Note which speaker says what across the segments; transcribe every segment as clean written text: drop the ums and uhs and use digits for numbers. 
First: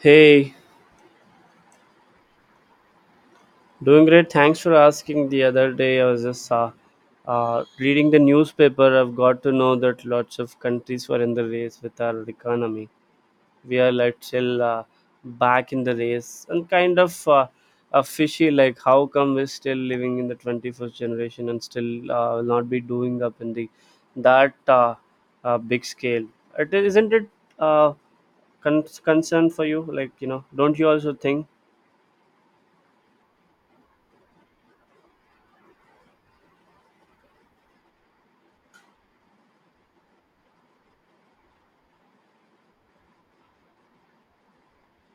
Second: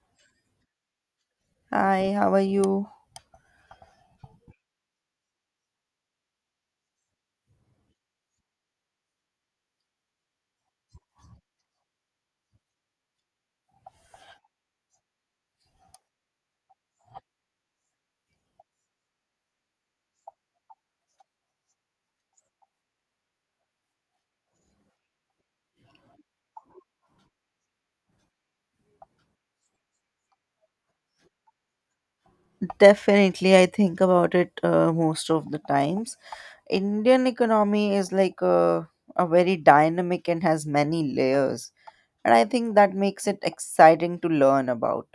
Speaker 1: Hey,
Speaker 2: Hi, how are you?
Speaker 1: doing great. Thanks for asking. The other day, I was just reading the newspaper. I've got to know that lots of countries were in the race with our economy. We are like still back in the race and kind of fishy. Like, how come we're still living in the 21st generation and still not be doing up in the that big scale? It isn't it uh, con- Concern for you? Like, you know, don't you also think?
Speaker 2: Definitely, I think about it most of the times. Indian economy is like a very dynamic and has many layers, and I think that makes it exciting to learn about.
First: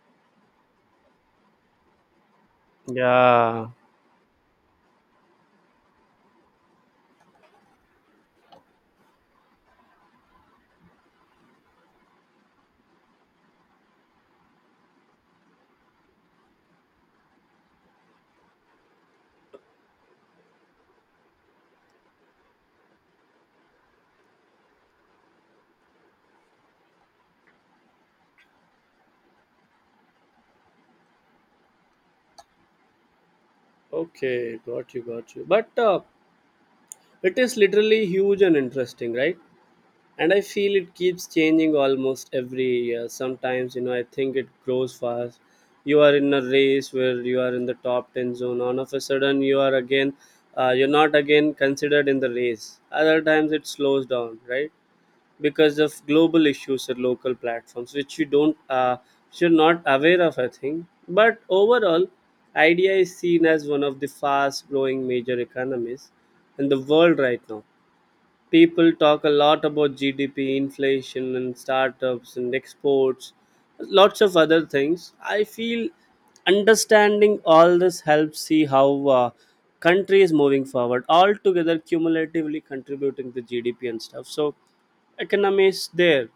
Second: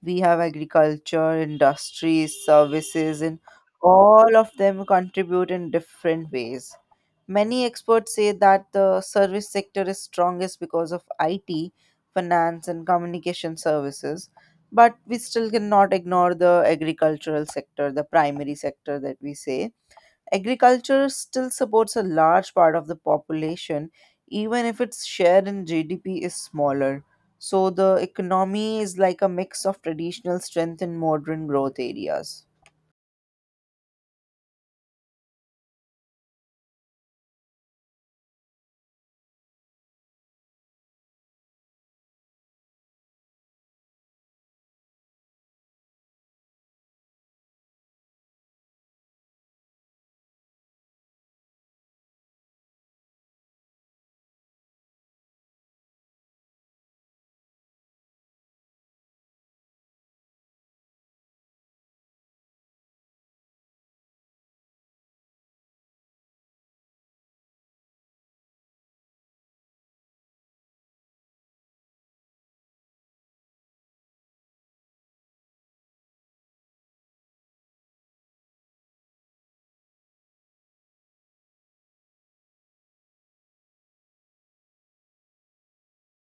Speaker 2: We have agriculture, industries, services, and
Speaker 1: Yeah.
Speaker 2: all of them contribute in different ways. Many experts say that the service sector is strongest because of IT, finance, and communication services, but we still cannot ignore the agricultural sector, the primary sector that we say. Agriculture still supports a large part of the population, even if its share in GDP is smaller. So the economy is like a mix of traditional strength and modern growth areas.
Speaker 1: Okay, got you, got you. But it is literally huge and interesting, right? And I feel it keeps changing almost every year. Sometimes, you know, I think it grows fast. You are in a race where you are in the top 10 zone. All of a sudden, you are you're not again considered in the race. Other times, it slows down, right? Because of global issues at local platforms which you don't which you're not aware of, I think. But overall, idea is seen as one of the fast growing major economies in the world right now. People talk a lot about GDP, inflation, and startups and exports, lots of other things. I feel understanding all this helps see how country is moving forward, all together cumulatively contributing to GDP and stuff. So economy is there.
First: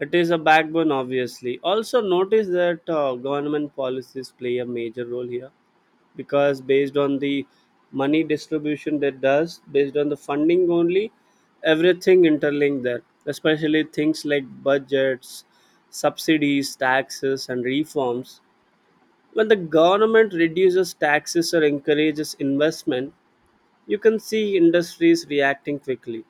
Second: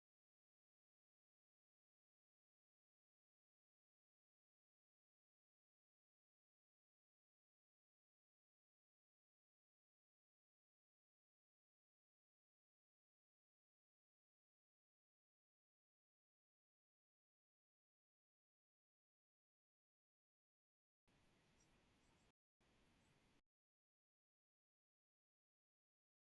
Speaker 1: It is a backbone, obviously. Also, notice that government policies play a major role here, because based on the money distribution that does, based on the funding only, everything interlinked there, especially things like budgets, subsidies, taxes and reforms. When the government reduces taxes or encourages investment, you can see industries reacting quickly.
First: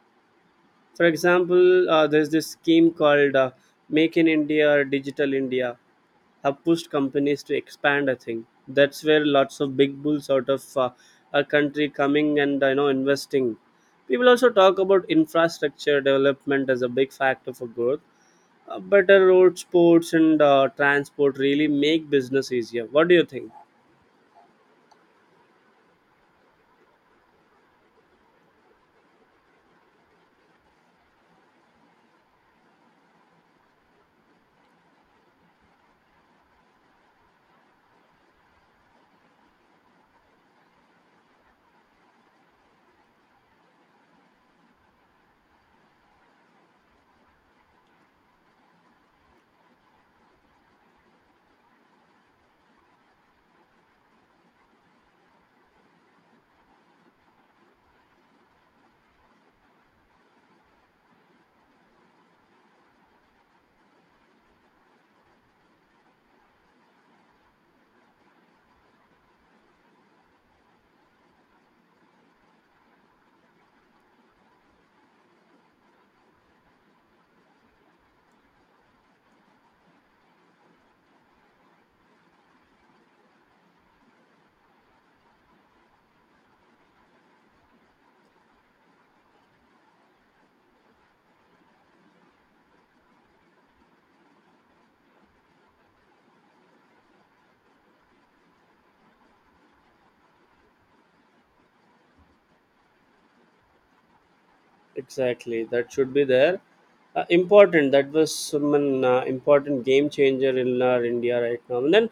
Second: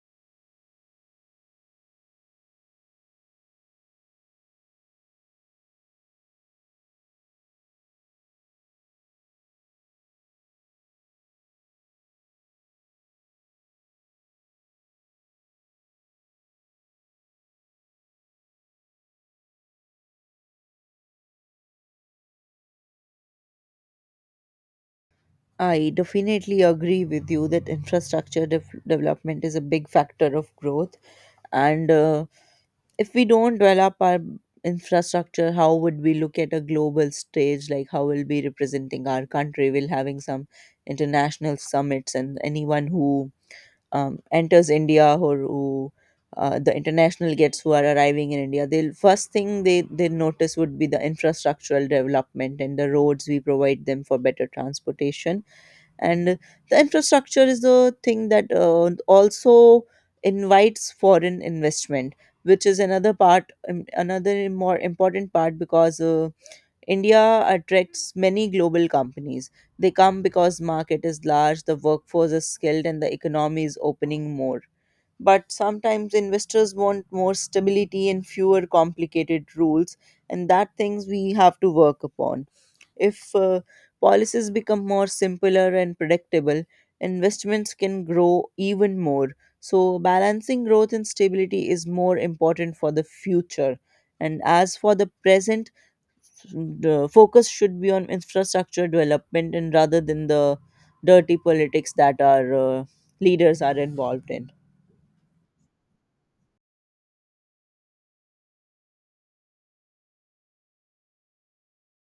Speaker 1: For example, there's this scheme called Make in India or Digital India, have pushed companies to expand. I think that's where lots of big bulls out of our country coming and, you know, investing. People also talk about infrastructure development as a big factor for growth. Better roads, ports, and transport really make business easier. What do you think?
Speaker 2: I definitely agree with you that infrastructure development is a big factor of growth. And if we don't develop our infrastructure, how would we look at a global stage? Like, how will we representing our country? We'll having some international summits, and anyone who enters India or who the international gets who are arriving in India, they'll first thing they notice would be the infrastructural development and the roads we provide them for better transportation, and the infrastructure is the thing that also invites foreign investment, which is another part, another more important part, because India attracts many global companies. They come because market is large, the workforce is skilled, and the economy is opening more. But sometimes investors want more stability and fewer complicated rules, and that things we have to work upon. If policies become more simpler and predictable, investments can grow even more. So, balancing growth and stability is more important for the future. And as for the present, the focus should be on infrastructure development and rather than the dirty politics that our leaders are involved in.
Speaker 1: Exactly, that should be there. Important that was some important game changer in our India right now. And then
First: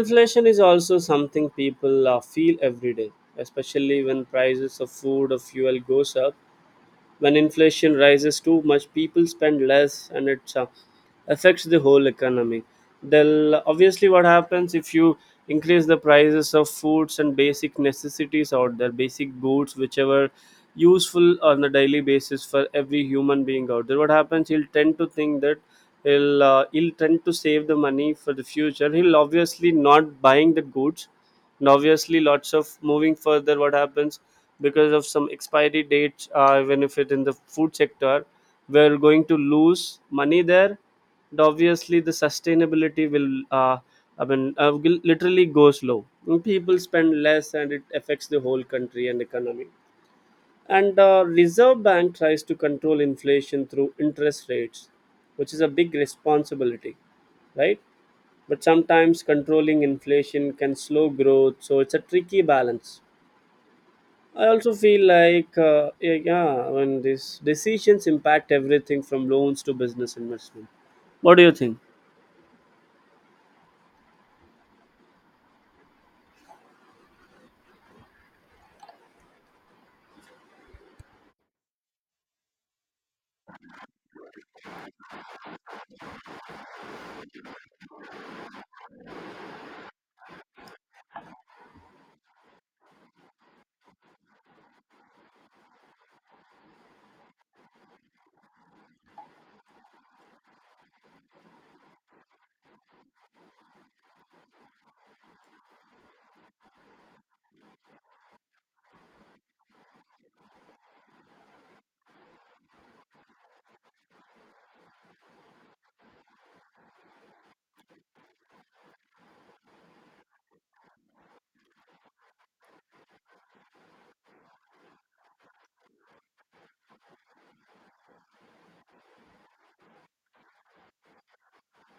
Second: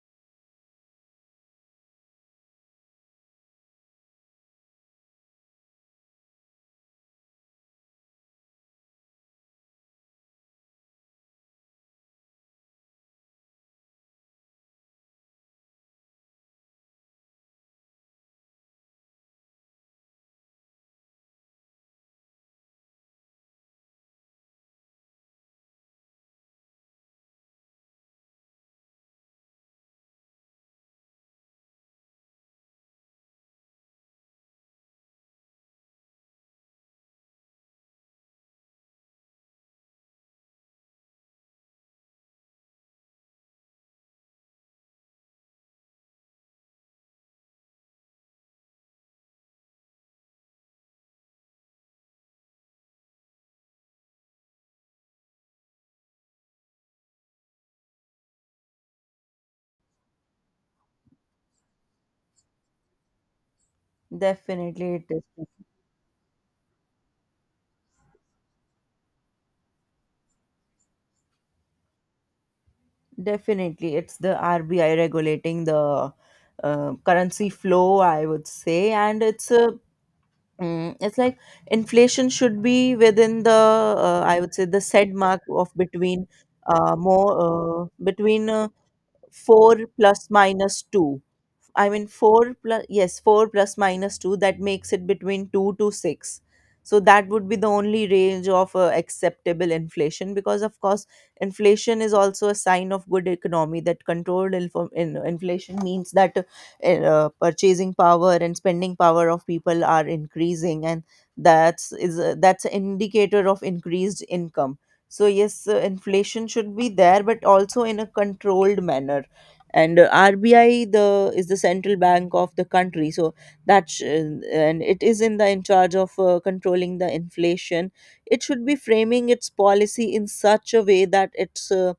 Speaker 1: inflation is also something people feel every day, especially when prices of food or fuel goes up. When inflation rises too much, people spend less and it affects the whole economy. Then obviously what happens if you increase the prices of foods and basic necessities out there, basic goods, whichever useful on a daily basis for every human being out there, what happens, he'll tend to think that he'll tend to save the money for the future. He'll obviously not buying the goods, and obviously lots of moving further what happens, because of some expiry dates, even if it in the food sector, we're going to lose money there. And obviously the sustainability will uh, will literally goes low. And people spend less and it affects the whole country and economy. And reserve bank tries to control inflation through interest rates, which is a big responsibility, right? But sometimes controlling inflation can slow growth, so it's a tricky balance. I also
Speaker 2: Definitely,
Speaker 1: feel
Speaker 2: it is.
Speaker 1: like yeah, yeah, when these decisions impact everything from loans to business investment. What do you think?
Speaker 2: Definitely, it's the RBI regulating the currency flow, I would say, and it's a, it's like inflation should be within the, I would say, the said mark of between, more between four plus minus two. I mean, four plus, yes, four plus minus two, that makes it between two to six. So that would be the only range of acceptable inflation because, of course, inflation is also a sign of good economy. That controlled inflation means that purchasing power and spending power of people are increasing, and that's an indicator of increased income. So yes, inflation should be there, but also in a controlled manner. And RBI the is the central bank of the country, so that, and it is in charge of controlling the inflation. It should be framing its policy in such a way that it's uh,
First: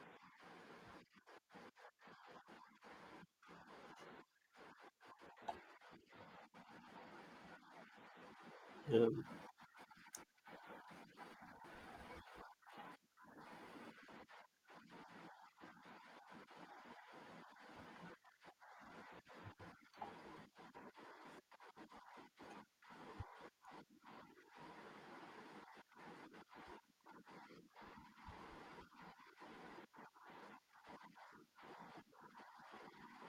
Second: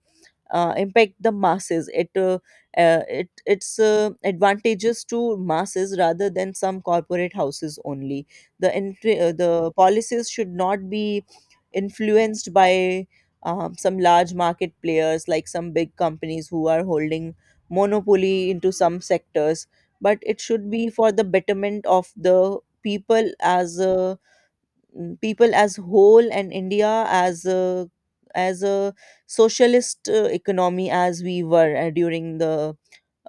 Speaker 2: uh, impact the masses. It's advantages to masses rather than some corporate houses only. The
Speaker 1: Yeah,
Speaker 2: entry, uh, the policies should not be influenced by, some large market players like some big companies who are holding monopoly into some sectors. But it should be for the betterment of the people as a people as whole, and India as a, as a socialist economy as we were during the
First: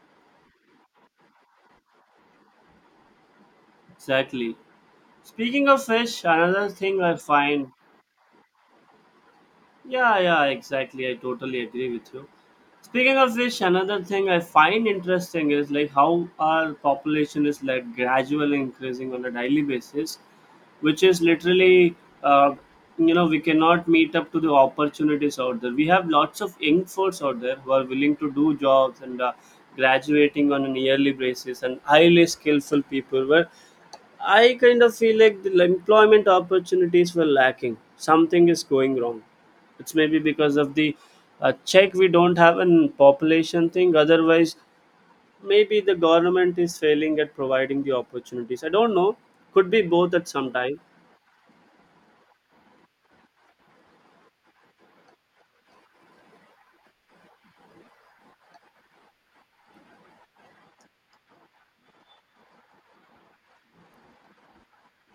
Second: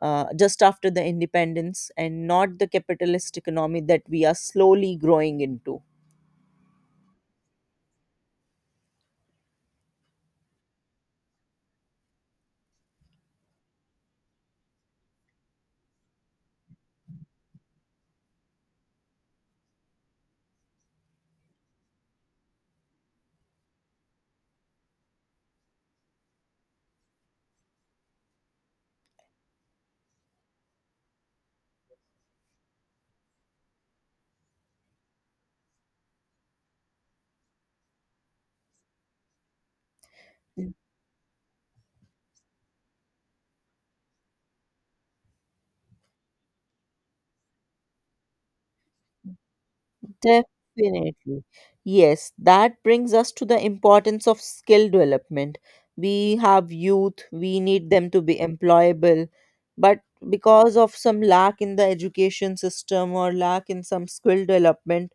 Speaker 2: just after the independence, and not the capitalist economy that we are
Speaker 1: exactly.
Speaker 2: slowly growing
Speaker 1: speaking
Speaker 2: into.
Speaker 1: of fish another thing I find Yeah, yeah, exactly. I totally agree with you. Speaking of which, another thing I find interesting is like how our population is like gradually increasing on a daily basis, which is literally, uh, you know, we cannot meet up to the opportunities out there. We have lots of young folks out there who are willing to do jobs and graduating on a yearly basis, and highly skillful people where I kind of feel like the employment opportunities were lacking. Something is going wrong. It's maybe because of the check we don't have an population thing. Otherwise, maybe the government is failing at providing the opportunities. I don't know. Could be both at some time.
Speaker 2: Definitely. Yes, that brings us to the importance of skill development. We have youth, we need them to be employable, but because of some lack in the education system or lack in some skill development,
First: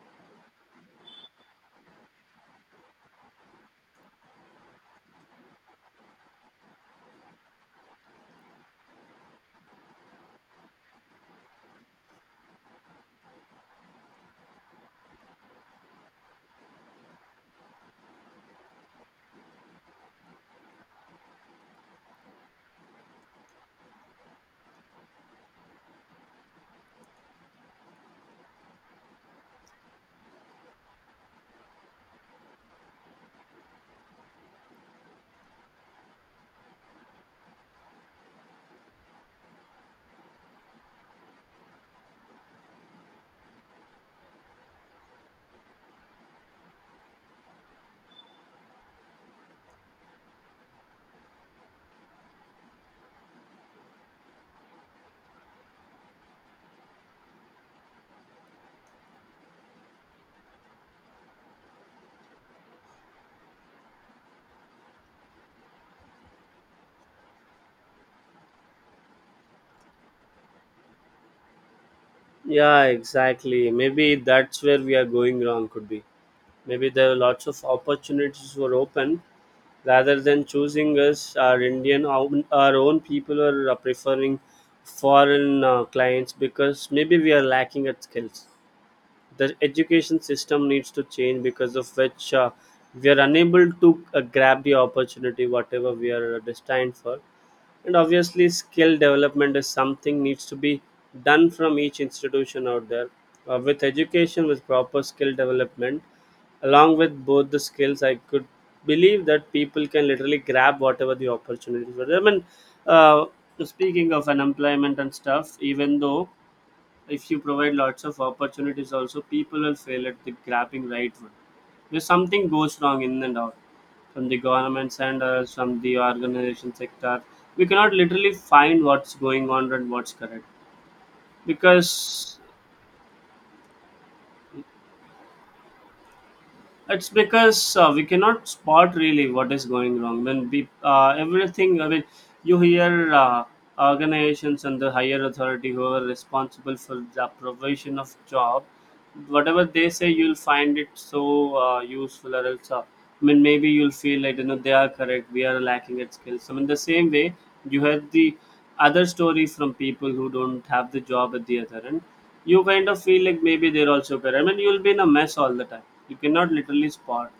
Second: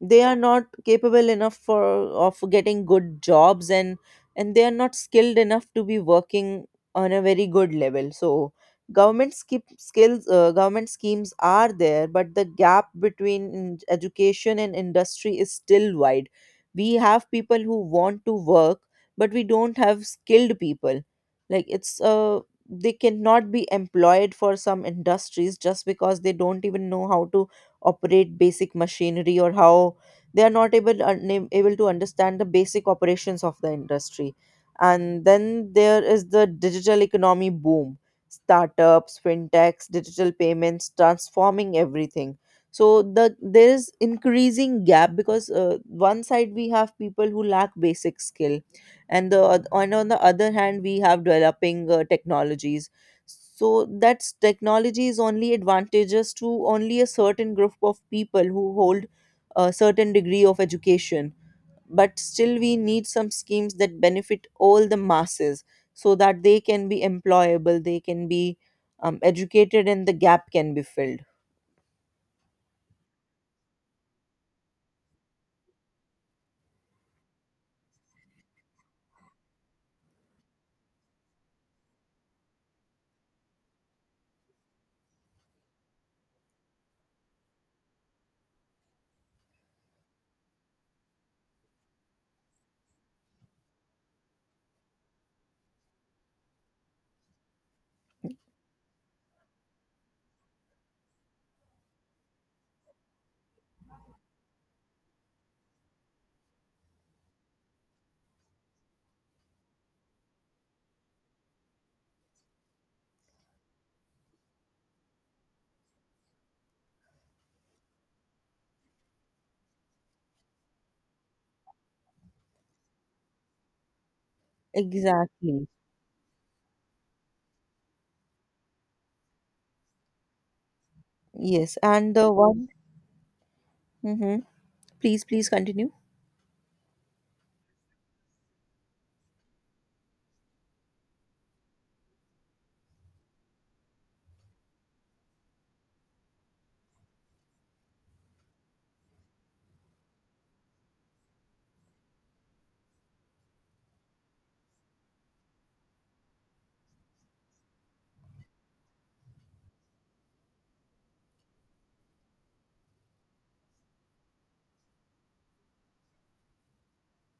Speaker 2: they are not capable enough for of getting good jobs, and they are not skilled enough to be working on a very good level. So government skip skills government schemes are there, but the gap between education and industry is still wide. We have people who want to work, but we don't have skilled people. Like, it's they cannot be employed for some industries just because they don't even know how to operate basic machinery, or how they are not able able to understand the basic operations of the industry. And then there is the digital economy boom. Startups, fintechs, digital payments transforming everything. So there is increasing gap, because one side we have people who lack basic skill, and on the other hand we have developing technologies. So that's technology is only advantageous to only a certain group of people who hold a certain degree of education. But still, we need some schemes that benefit all the masses, so that they can be employable, they can be, educated, and the gap can be filled.
Speaker 1: Yeah, exactly. Maybe that's where we are going wrong, could be. Maybe there are lots of opportunities were open, rather than choosing us, our Indian, our own people are preferring foreign clients because maybe we are lacking at skills. The education system needs to change, because of which we are unable to grab the opportunity, whatever we are destined for. And obviously skill development is something needs to be done from each institution out there. With education with proper skill development, along with both the skills, I could believe that people can literally grab whatever the opportunities were there. I mean, uh, speaking of unemployment and stuff, even though if you provide lots of opportunities also, people will fail at the grabbing right one, if something goes wrong in and out from the government and
Speaker 2: Exactly.
Speaker 1: from the organization sector, we cannot literally find what's going on and what's correct.
Speaker 2: Yes. And the
Speaker 1: Because
Speaker 2: one, Mhm. Please continue.
Speaker 1: it's because we cannot spot really what is going wrong when we everything, I mean, you hear organizations and the higher authority who are responsible for the provision of job. Whatever they say, you'll find it so useful, or else, I mean, maybe you'll feel like, you know, they are correct. We are lacking at skills. I mean, the same way you had the other stories from people who don't have the job at the other end. You kind of feel like maybe they're also correct. I mean, you'll be in a mess all the time. You cannot literally spot.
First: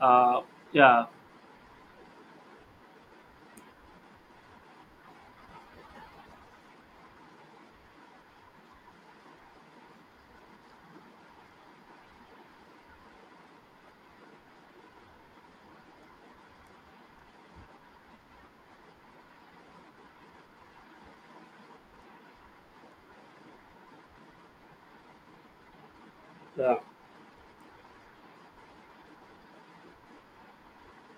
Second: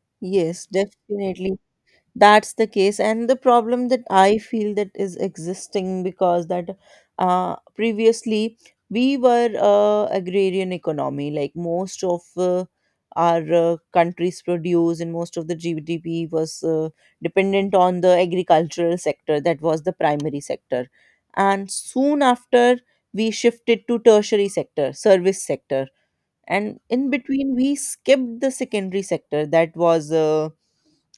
Speaker 1: Uh,
Speaker 2: Yes,
Speaker 1: yeah.
Speaker 2: definitely. That's the case and the problem that I feel that is existing, because that, previously we were agrarian economy, like most of our countries produce, and most of the GDP was dependent on the agricultural sector, that was the primary sector. And soon after, we shifted to tertiary sector, service sector,
Speaker 1: Yeah.
Speaker 2: and in between we skipped the secondary sector, that was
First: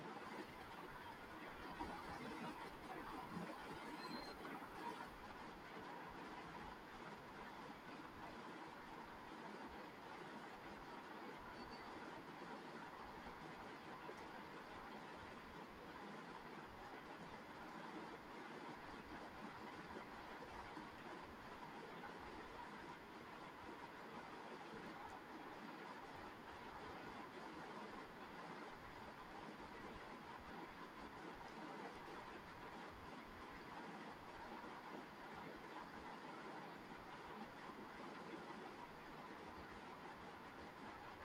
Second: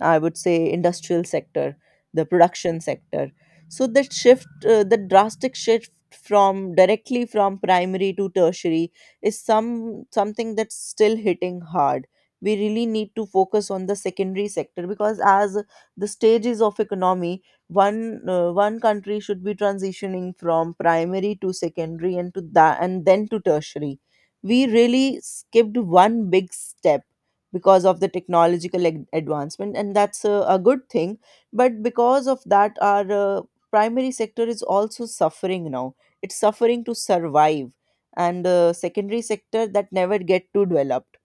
Speaker 2: I would say industrial sector, the production sector. So that shift, the drastic shift from directly from primary to tertiary, is something that's still hitting hard. We really need to focus on the secondary sector, because as the stages of economy, one country should be transitioning from primary to secondary, and to that, and then to tertiary. We really skipped one big step because of the technological advancement, and that's a good thing. But because of that our primary sector is also suffering now, it's suffering to survive. And secondary sector that never get to developed,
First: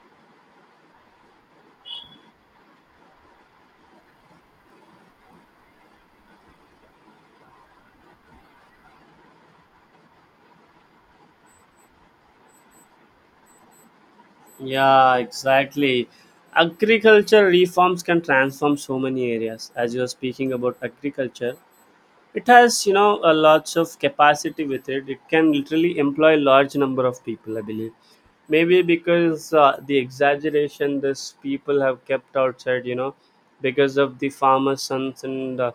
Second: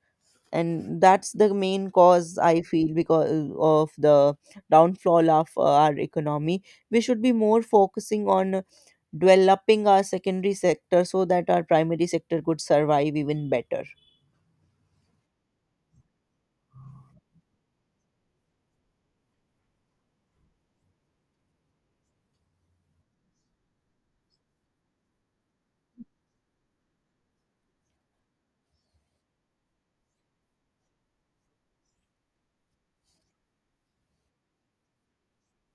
Speaker 2: and that's the main cause I feel because of the downfall of our economy. We should be more focusing on developing our secondary sector, so that our primary sector could survive even better.
Speaker 1: Yeah, exactly. Agriculture reforms can transform so many areas. As you are speaking about agriculture, it has, you know, a lots of capacity with it. It can literally employ a large number of people, I believe. Maybe because the exaggeration this people have kept outside, you know, because of the farmers sons and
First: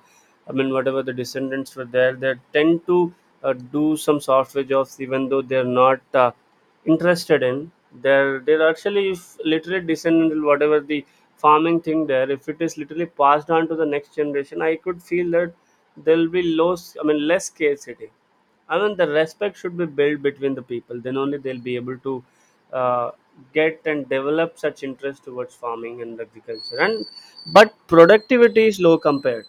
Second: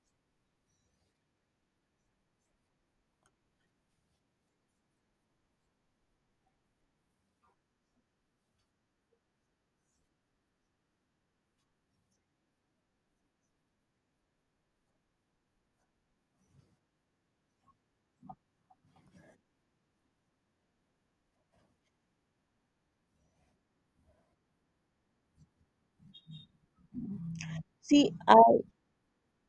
Speaker 1: I mean whatever the descendants were there, they tend to do some software jobs even though they're not interested in. They're actually if literally descendants, whatever the farming thing there, if it is literally passed on to the next generation, I could feel that there'll be low, I mean less scarcity. I mean, the respect should be built between the people. Then only they'll be able to uh, get and develop such interest towards farming and agriculture. And but
Speaker 2: See I.
Speaker 1: productivity is low compared.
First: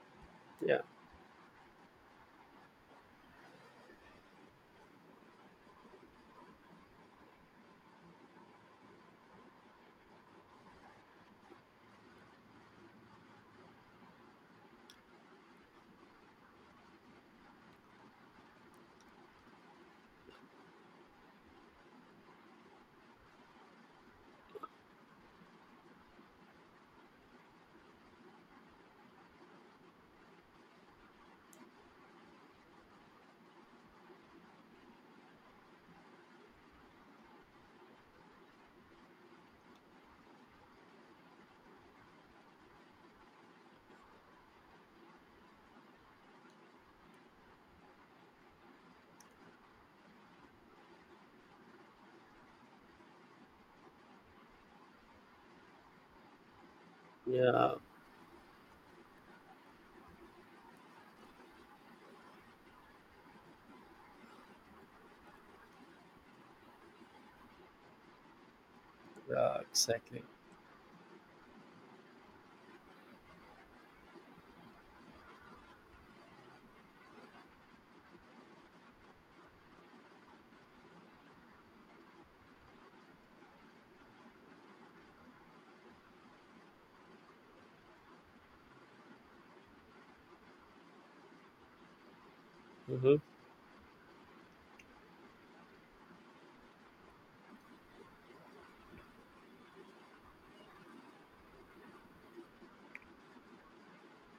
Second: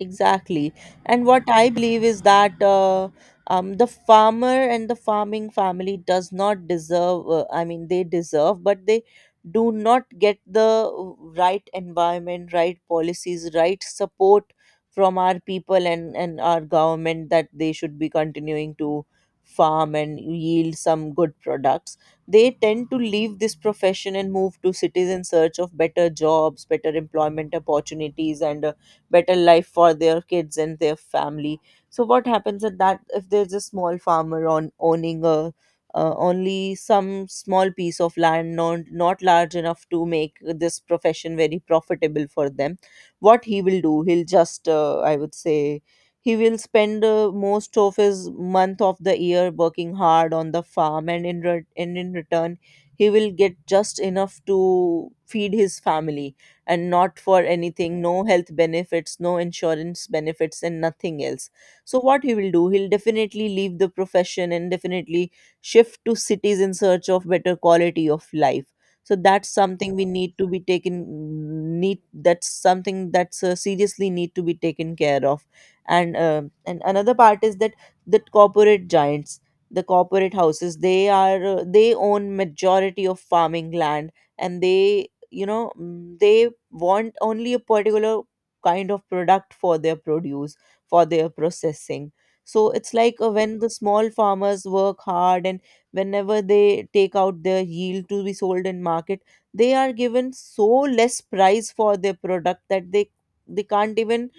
Speaker 2: Exactly.
Speaker 1: Yeah,
Speaker 2: And what I believe is that the farmer and the farming family does not deserve, I mean, they deserve, but they do not get the right environment, right policies, right support from our people and our government, that they should be continuing to farm and yield some good products. They tend to leave this profession and move to cities in search of better jobs, better employment opportunities, and better life for their kids and their family. So what happens at that, if there's a small farmer on owning a, only some small piece of land, not large enough to make this profession very profitable for them, what he will do, he'll just I would say, he will spend most of his month of the year working hard on the farm, and in return he will get just enough to feed his family, and not for
Speaker 1: yeah,
Speaker 2: anything, no health benefits, no insurance benefits, and nothing else. So what he will do, he'll definitely leave the profession, and definitely shift to cities in search of better quality of life. So that's
Speaker 1: yeah,
Speaker 2: something we
Speaker 1: exactly.
Speaker 2: need to be taken, need, that's something that's seriously need to be taken care of. And and another part is that, that corporate giants, the corporate houses, they own majority of farming land, and they you know mm, they want only a particular kind of product for their produce, for their processing. So it's like
Speaker 1: Hmm.
Speaker 2: when the small farmers work hard, and whenever they take out their yield to be sold in market, they are given so less price for their product that they can't even,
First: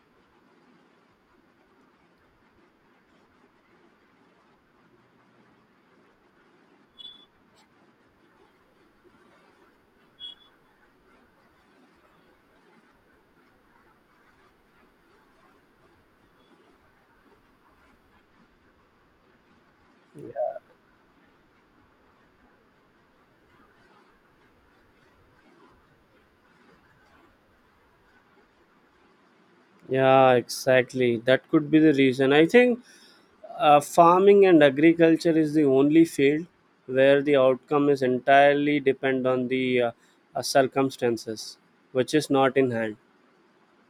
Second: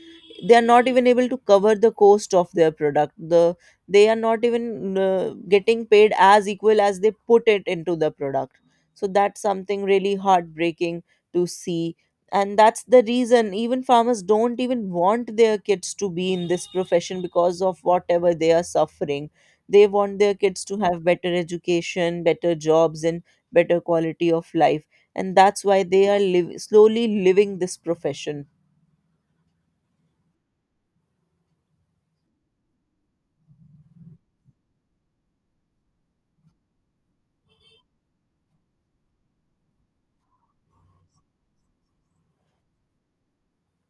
Speaker 2: they are not even able to cover the cost of their product, they are not even getting paid as equal as they put it into the product. So that's something really heartbreaking to see. And that's the reason even farmers don't even want their kids to be in this profession because of whatever they are suffering. They want their kids to have better education, better jobs, and better quality of life. And that's why they are slowly living this profession.
Speaker 1: Yeah, exactly. That could be the reason. I think farming and agriculture is the only field where the outcome is entirely depend on the circumstances, which is not in hand.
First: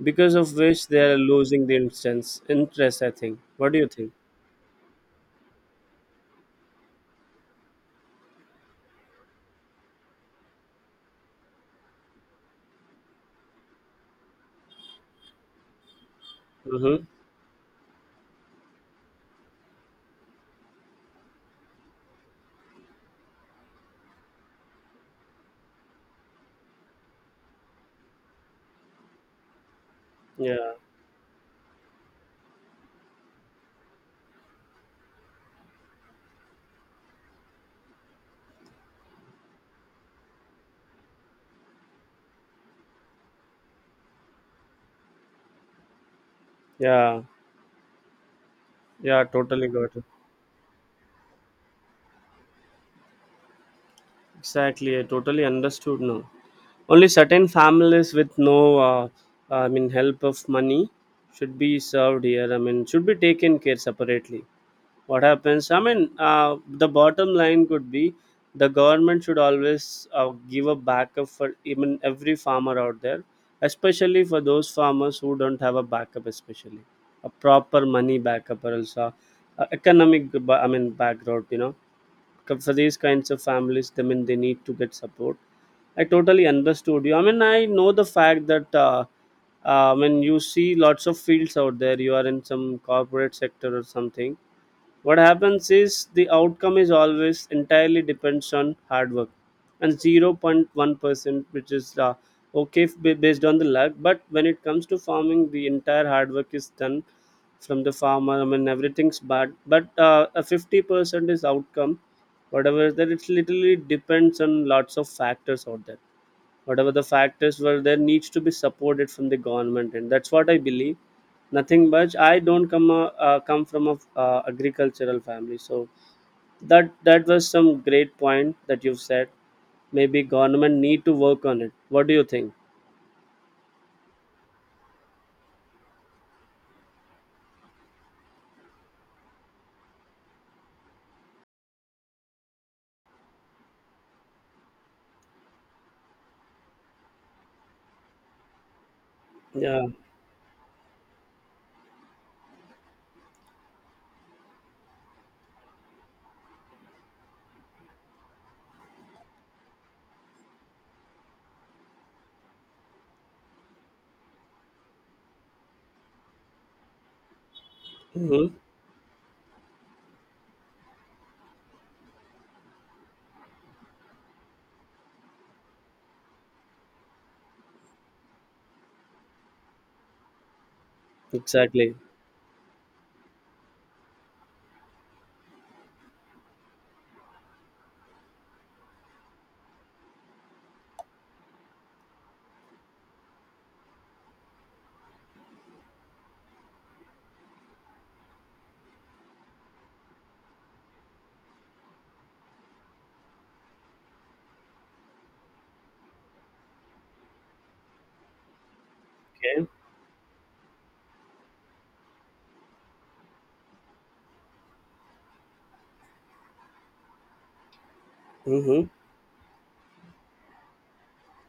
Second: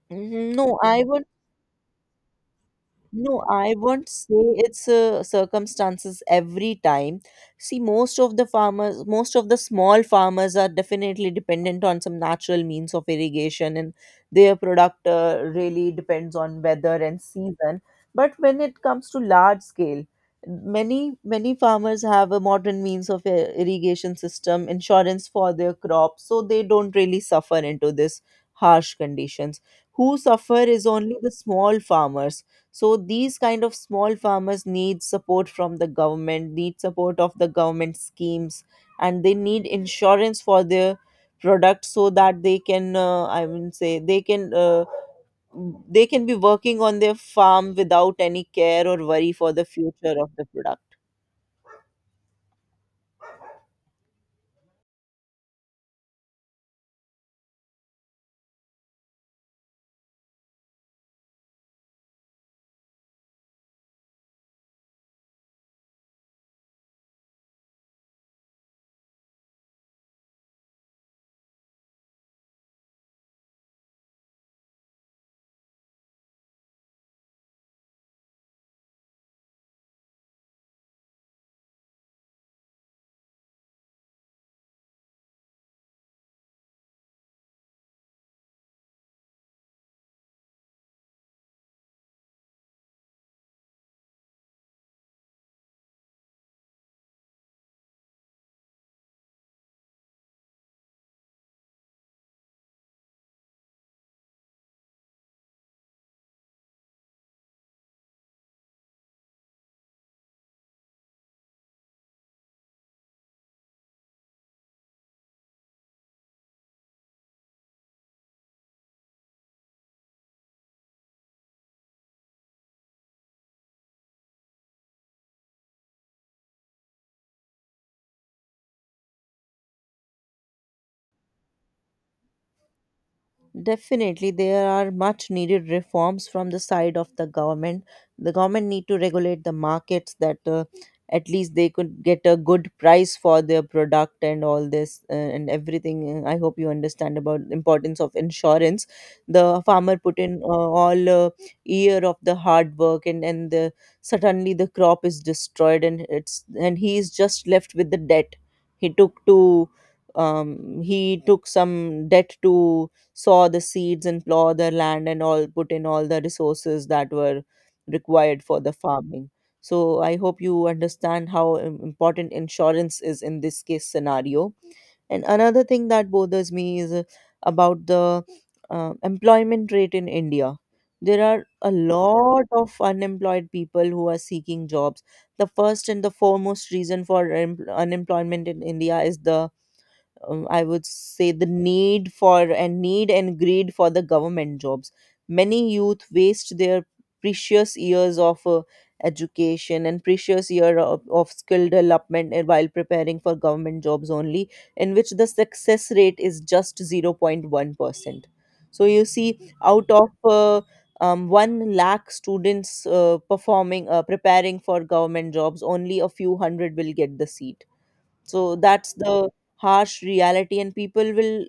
Speaker 1: Because of
Speaker 2: Mhm.
Speaker 1: which they are losing the instance interest, I think.
Speaker 2: No,
Speaker 1: What
Speaker 2: I
Speaker 1: do you
Speaker 2: won't
Speaker 1: think?
Speaker 2: say it's circumstances every time. See, most of the farmers, most of the small farmers are definitely dependent on some natural means of irrigation, and their product really depends on weather
Speaker 1: Mm-hmm.
Speaker 2: and season. But when it comes to large scale, many farmers have a modern means of irrigation system, insurance for their crops, so they don't really suffer into this harsh conditions. Who suffer
Speaker 1: Yeah,
Speaker 2: is only the small farmers, so these kind of small farmers need support from the government, need support of the government schemes, and they need insurance for their product so that they can I would say they can be working on their
Speaker 1: yeah,
Speaker 2: farm without any care or
Speaker 1: yeah,
Speaker 2: worry for the
Speaker 1: totally got it.
Speaker 2: future of the product.
Speaker 1: Exactly, I totally understood now. Only certain families with no I mean help of money should be served here, I mean should be taken care separately. What happens, I mean, uh, the bottom line could be, the government should always give a backup for even every farmer out there, especially for those farmers who don't have a backup, especially a proper money backup, or else economic I mean background, you know. 'Cause for these kinds of families, I mean they need to get support. I totally understood you, I mean I know the fact that when you see lots of fields out there, you are in some corporate sector or something, what happens is the outcome is always entirely depends on hard work and 0.1% which is okay, based on the luck. But when it comes to farming, the entire hard work is done from the farmer, I mean everything's bad, but a 50% is outcome, whatever is that, it literally depends on lots of factors out there. Whatever the fact is, well there needs to be supported from the government, and that's what I believe. Nothing much, I don't come come from a agricultural family. So that that was some great point that you've said. Maybe government need to work on it. What do you think?
Speaker 2: Definitely, there are much needed reforms from the side of the government. The government need to regulate the markets that at least they could get a good price for their product and all this and everything. I hope you understand about the importance of insurance. The
Speaker 1: Yeah.
Speaker 2: farmer put in all year of the hard work and the, suddenly the crop is destroyed and it's and he is just left with the debt. He took to he took some debt to sow the seeds and plow the land and all, put in all the resources that were required
Speaker 1: Hmm.
Speaker 2: for the farming. So I hope you understand how important insurance is in this case scenario. And another thing that bothers me is about the employment rate in India. There are a
Speaker 1: Exactly.
Speaker 2: lot of unemployed people who are seeking jobs. The first and the foremost reason for unemployment in India is the I would say the need for and need and greed for the government jobs. Many youth waste their precious years of education and precious year of skill development and while preparing for government jobs only, in which the success rate is just 0.1%. So you see,
Speaker 1: Okay.
Speaker 2: out of 1 lakh students performing preparing for government jobs, only a few hundred will get the seat. So
Speaker 1: Mm-hmm.
Speaker 2: that's the harsh reality, and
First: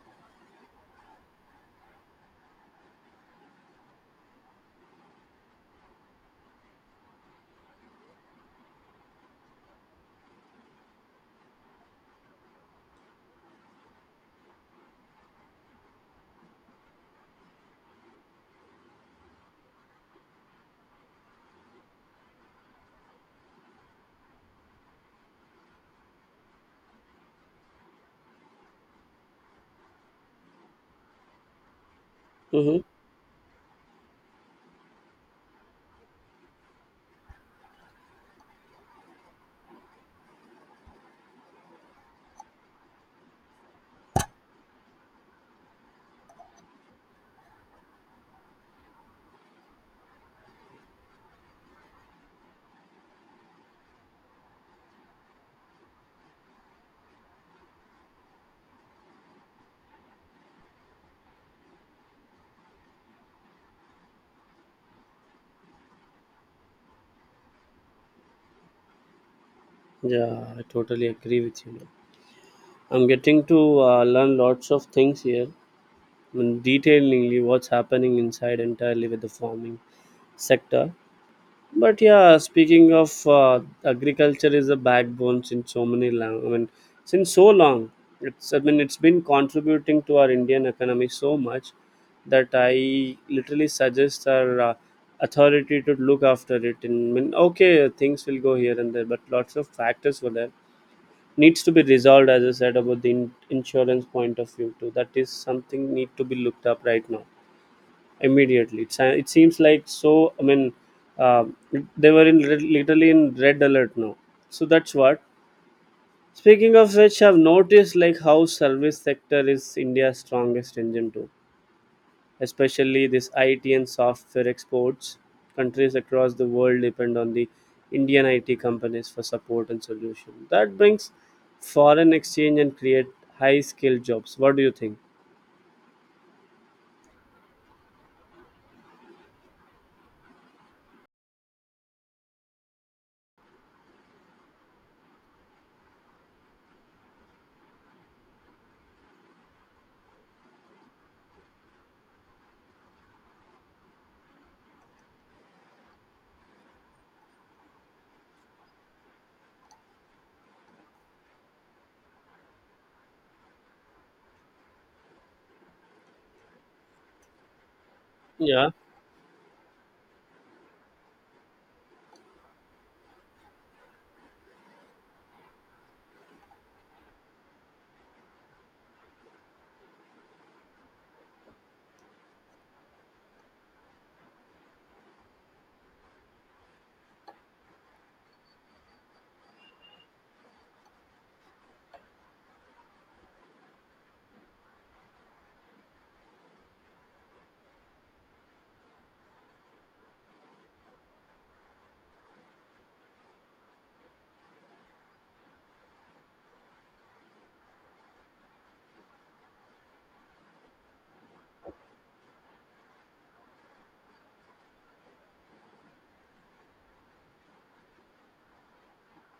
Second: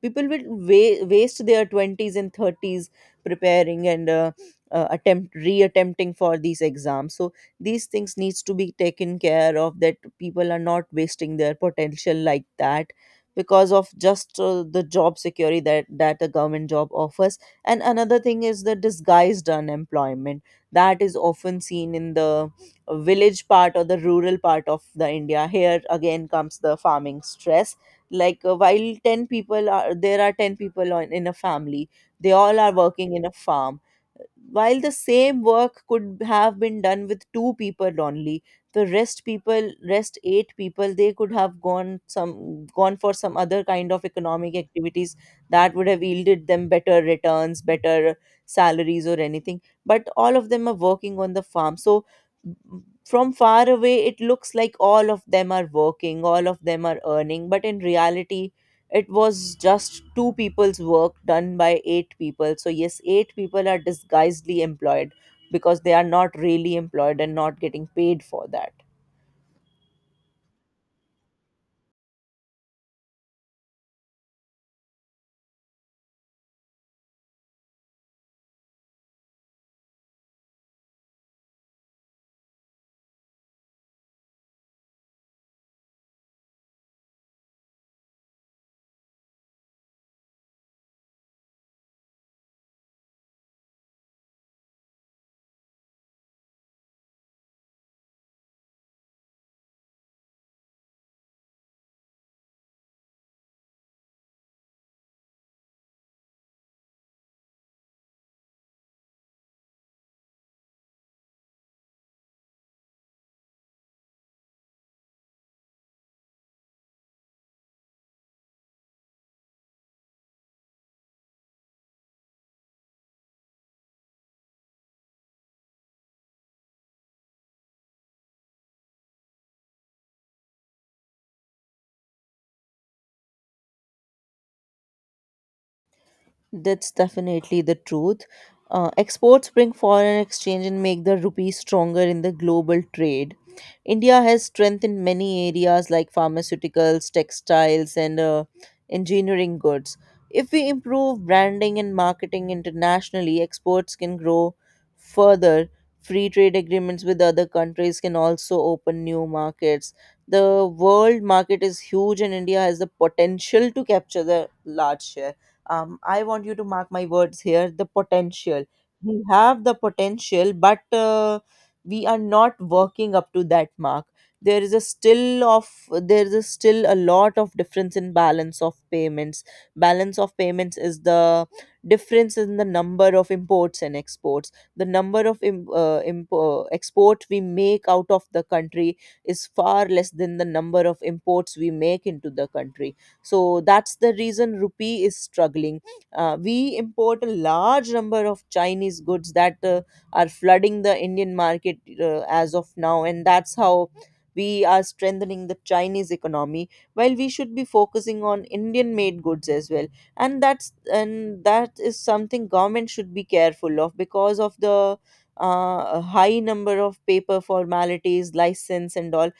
Speaker 2: people will waste their 20s and 30s preparing and attempt reattempting for these exams. So these things needs to be taken care of, that people are not wasting their potential like that because of just the job security that a government job offers. And another thing is the disguised unemployment that is often seen in the village part or the rural part of the India. Here again comes the farming stress, like uh, while 10 people are there are 10 people on, in a family, they all are
Speaker 1: Mm-hmm.
Speaker 2: working in a farm, while the same work could have been done with two people only. The rest people rest eight people, they could have gone some gone for some other kind of economic activities that would have yielded them better returns, better salaries or anything, but all of them are working on the farm. So from far away it looks like all of them are working, all of them are earning, but in reality it was just two people's work done by eight people. So yes, eight people are disguisedly employed because they are not really employed and not getting paid for that.
Speaker 1: Yeah, I totally agree with you. I'm getting to learn lots of things here, I mean, detailingly what's happening inside entirely with the farming sector. But yeah, speaking of agriculture is a backbone since so many long, I mean, since so long, it's, I mean it's been contributing to our Indian economy so much that I literally suggest our authority to look after it. And I mean, okay, things will go here and there, but lots of factors were there needs to be resolved. As I said about the insurance point of view too, that is something need to be looked up right now immediately. It's, it seems like so. Uh, they were in literally in red alert now. So that's what. Speaking of which, I've noticed like how service sector is India's strongest engine too. Especially this IT and software exports. Countries across the world depend on the Indian IT companies for support and solution. That brings foreign exchange and create high skilled jobs. What do you think?
Speaker 2: That's definitely the truth. Exports bring foreign exchange and make the rupee stronger in the global trade. India has strength in many areas like pharmaceuticals, textiles, and engineering goods. If we improve branding and marketing internationally, exports can grow further. Free trade agreements with other countries can also open new markets. The world market is huge, and India has the potential to capture the large share. I want you to mark my words here, the potential
Speaker 1: Yeah.
Speaker 2: we have. The potential, but we are not working up to that mark. there is a still of there is a still a lot of difference in balance of payments. Balance of payments is the difference in the number of imports and exports. The number of export we make out of the country is far less than the number of imports we make into the country, so that's the reason rupee is struggling. We import a large number of Chinese goods that are flooding the Indian market as of now, and that's how we are strengthening the Chinese economy while we should be focusing on Indian made goods as well. And that is something government should be careful of, because of the high number of paper formalities, license, and all,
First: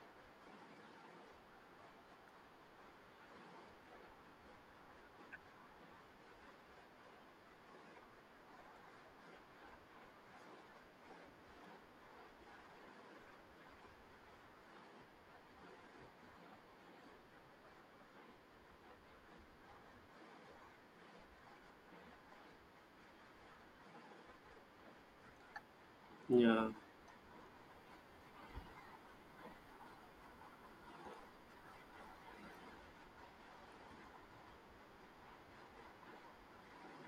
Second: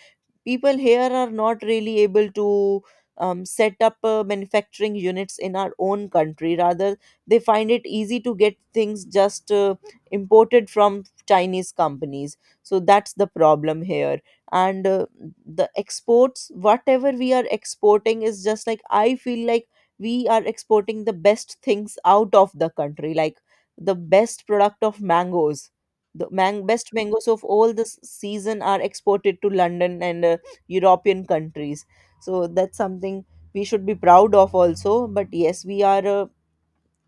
Speaker 2: people here are not really able to set up manufacturing units in our own country. Rather, they find it easy to get things just imported from Chinese companies. So that's the problem here. And the exports, whatever we are exporting, is just, like, I feel like we are exporting the best things out of the country, like the best product of mangoes. The
Speaker 1: Yeah.
Speaker 2: best mangoes of all the season are exported to London and European countries. So that's something we should be proud of also. But yes, we are a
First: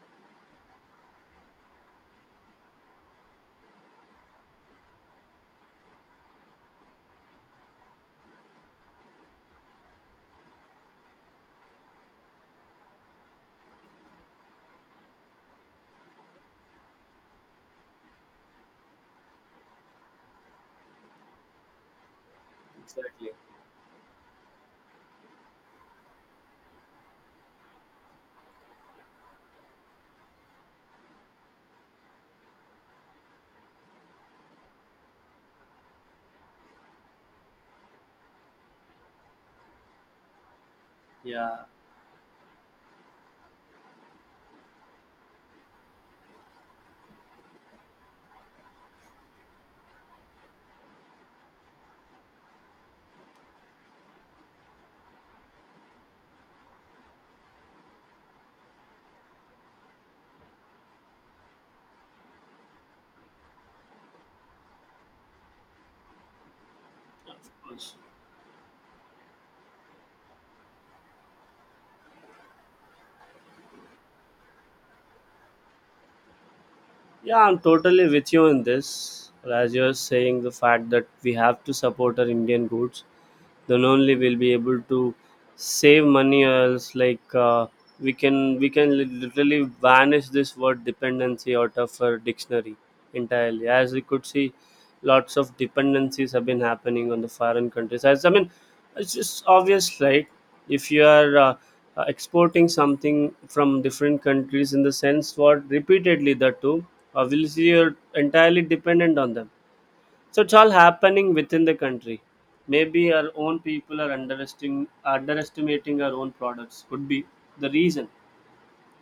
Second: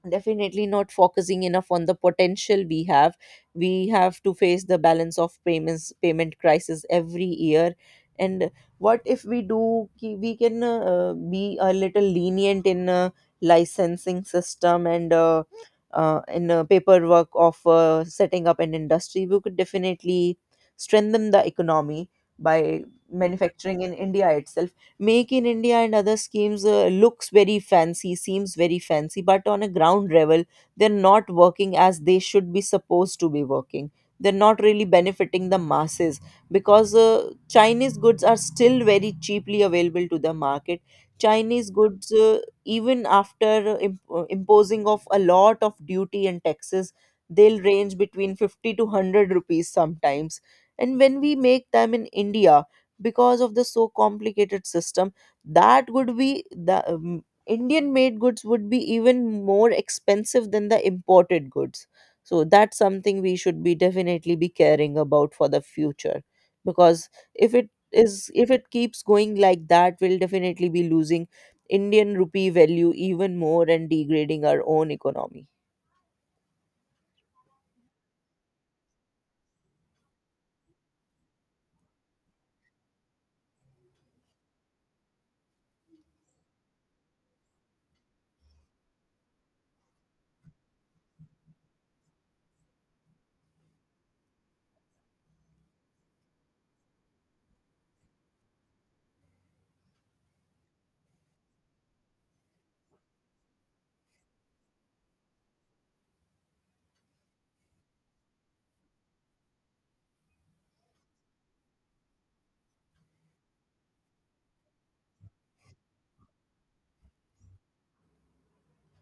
Speaker 2: definitely not focusing enough on the potential we have. We have to face the balance of payments payment crisis every year. And what if we do we can be a little lenient in licensing system and in paperwork of setting up an industry, we could definitely strengthen the economy by
Speaker 1: Exactly.
Speaker 2: manufacturing in India itself. Make in India and other schemes looks very fancy, seems very fancy, but on a ground level, they're not working as they should be supposed to be working. They're not really benefiting the masses because Chinese goods are still very cheaply available to the market.
Speaker 1: Yeah.
Speaker 2: Chinese goods, even after imposing of a lot of duty and taxes, they'll range between 50 to 100 rupees sometimes. And when we make them in India, because of the so complicated system, that would be the Indian made goods would be even more expensive than the imported goods. So that's something we should be definitely be caring about for the future, because if it is if it keeps going like that, we'll definitely be losing Indian rupee value even more and degrading our own economy.
Speaker 1: Yeah, I'm totally with you in this. As you're saying, the fact that we have to support our Indian goods then only we'll be able to save money, or else like we can literally vanish this word dependency out of our dictionary entirely. As we could see, lots of dependencies have been happening on the foreign countries. As I mean, it's just obvious, right? If you are exporting something from different countries in the sense what repeatedly, that too, obviously you're entirely dependent on them. So it's all happening within the country. Maybe our own people are underestimating our own products. Could be the reason.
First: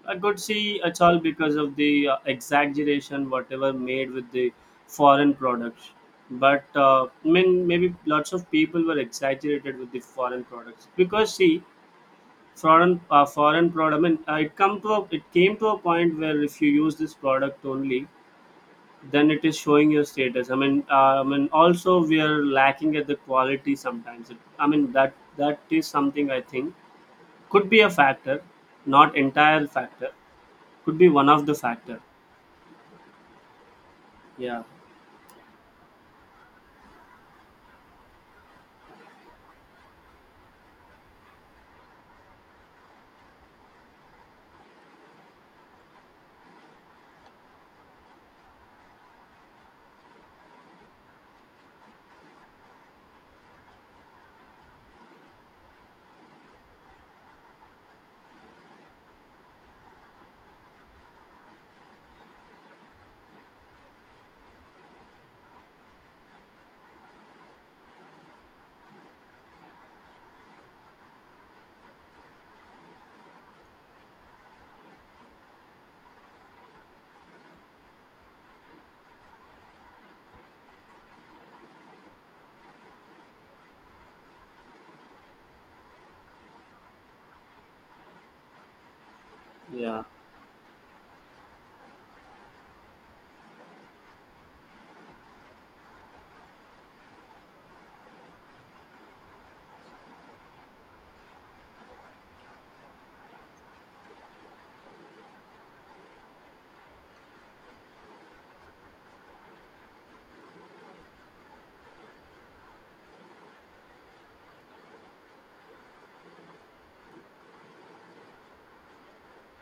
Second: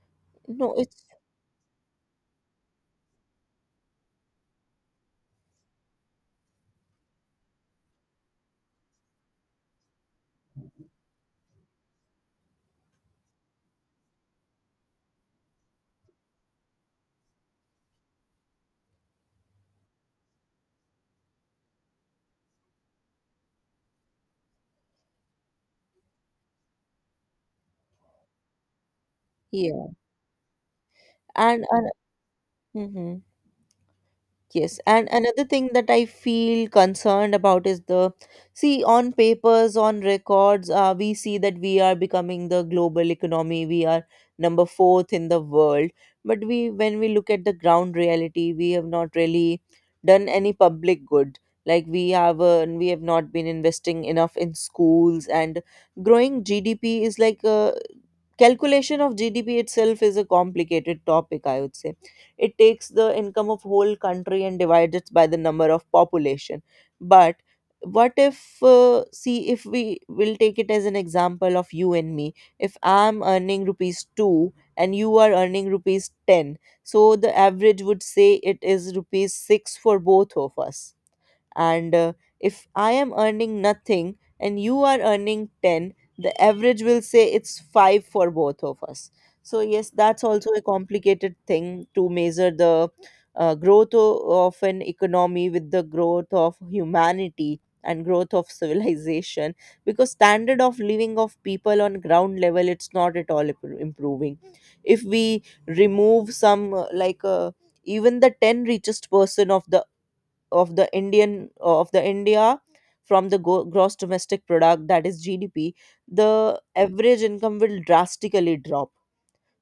Speaker 1: I could
Speaker 2: No,
Speaker 1: see it's
Speaker 2: it's,
Speaker 1: all because of the exaggeration, whatever made with the foreign products. But I mean, maybe lots of people were exaggerated with the foreign products because see, foreign product. I mean, it it came to a point where if you use this product only, then it is showing your status. I mean, I mean, also we are lacking at the quality sometimes, it, I mean, that is something I think could be a factor, not entire
Speaker 2: yeah.
Speaker 1: factor, could be one of the
Speaker 2: And
Speaker 1: factor.
Speaker 2: mm-hmm.
Speaker 1: Yeah.
Speaker 2: Yes, and another thing that I feel concerned about is the, see, on papers, on records, we see that we are becoming the global economy. We are number fourth in the world, but we when we look at the ground reality, we have not really done any public good. Like we have not been investing enough in schools. And growing GDP is like a, calculation of GDP itself is a complicated topic. I would say it takes the income of whole country and divides it by the number of population. But what if see, if we will take it as an example of you and me, if I'm earning rupees 2 and you are earning rupees 10, so the average would say it is rupees 6 for both of us. And if I am earning nothing and you are earning 10, the average will say it's 5 for both of us. So yes,
Speaker 1: Yeah.
Speaker 2: that's also a complicated thing to measure the growth of an economy with the growth of humanity and growth of civilization, because standard of living of people on ground level, it's not at all improving. If we remove some even the 10 richest person of the Indian of the India, from the gross domestic product, that is GDP, the average income will drastically drop.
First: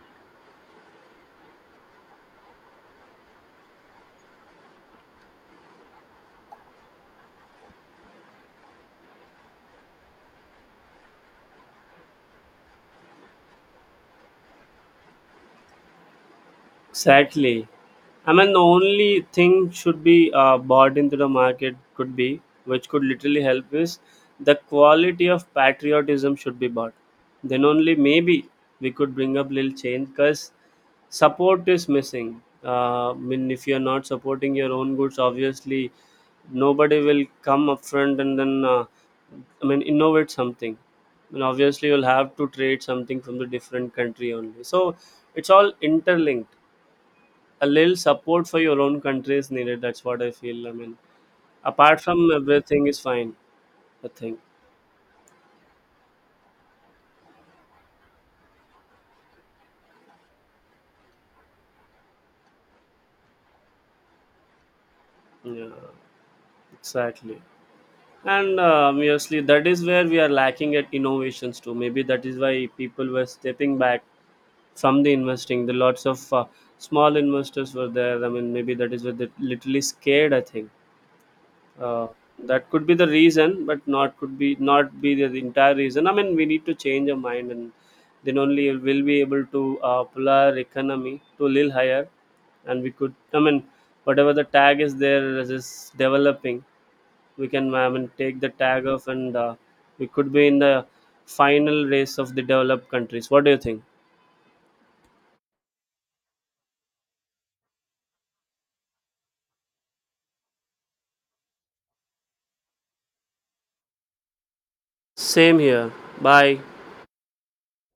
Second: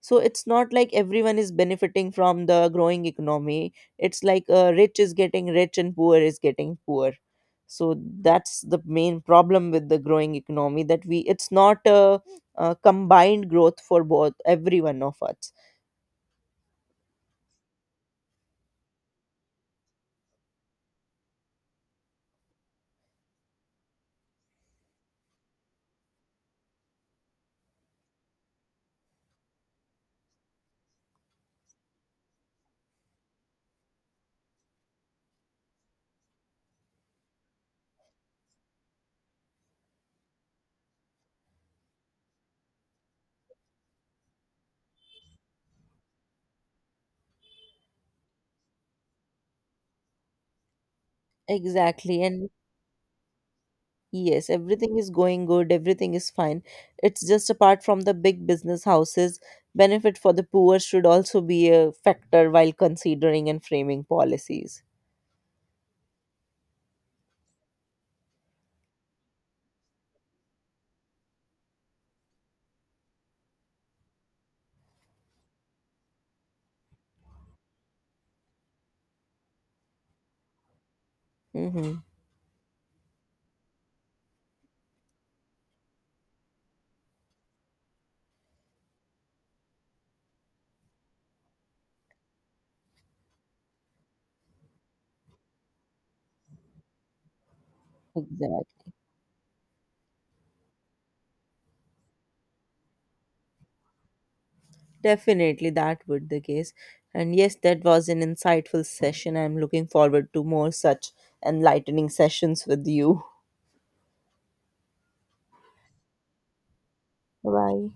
Speaker 2: So it's not like everyone is benefiting from the growing economy. It's like rich is getting rich and poor is getting poor. So that's the main problem with the growing economy, that we it's not a a combined growth for both every one of us.
Speaker 1: Exactly. I mean, the only thing should be bought into the market could be, which could literally help is the quality of patriotism should be bought. Then only maybe we could bring up little change because support is missing. I mean, if you're not supporting your own goods, obviously nobody will come up front and then I mean innovate something. And obviously, you'll have to trade something from the different country only. So it's all interlinked. A little support for your own country is needed. That's what I feel. I mean, apart
Speaker 2: Exactly,
Speaker 1: from,
Speaker 2: and
Speaker 1: everything is fine. I think.
Speaker 2: yes, everything is going good, everything is fine. It's just apart from the big business houses, benefit for the poor should also be a factor while considering and framing policies.
Speaker 1: Yeah, exactly. And obviously, that is where we are lacking at innovations too. Maybe that is why people were stepping back from the investing. The lots of small investors were there. I mean, maybe that is where they're literally scared. I think.
Speaker 2: Mm-hmm.
Speaker 1: Uh, that could be the reason, but not be the entire reason. I mean, we need to change our mind, and then only we'll be able to pull our economy to a little higher, and we could. I mean, whatever the tag is there is developing, we can. I mean, take the
Speaker 2: Exactly.
Speaker 1: tag off, and we could be in the final race of the developed countries. What do you think?
Speaker 2: Definitely that would the case. And yes, that was an insightful session. I'm looking forward to more such enlightening sessions with you.
Speaker 1: Same here. Bye.
Speaker 2: Bye.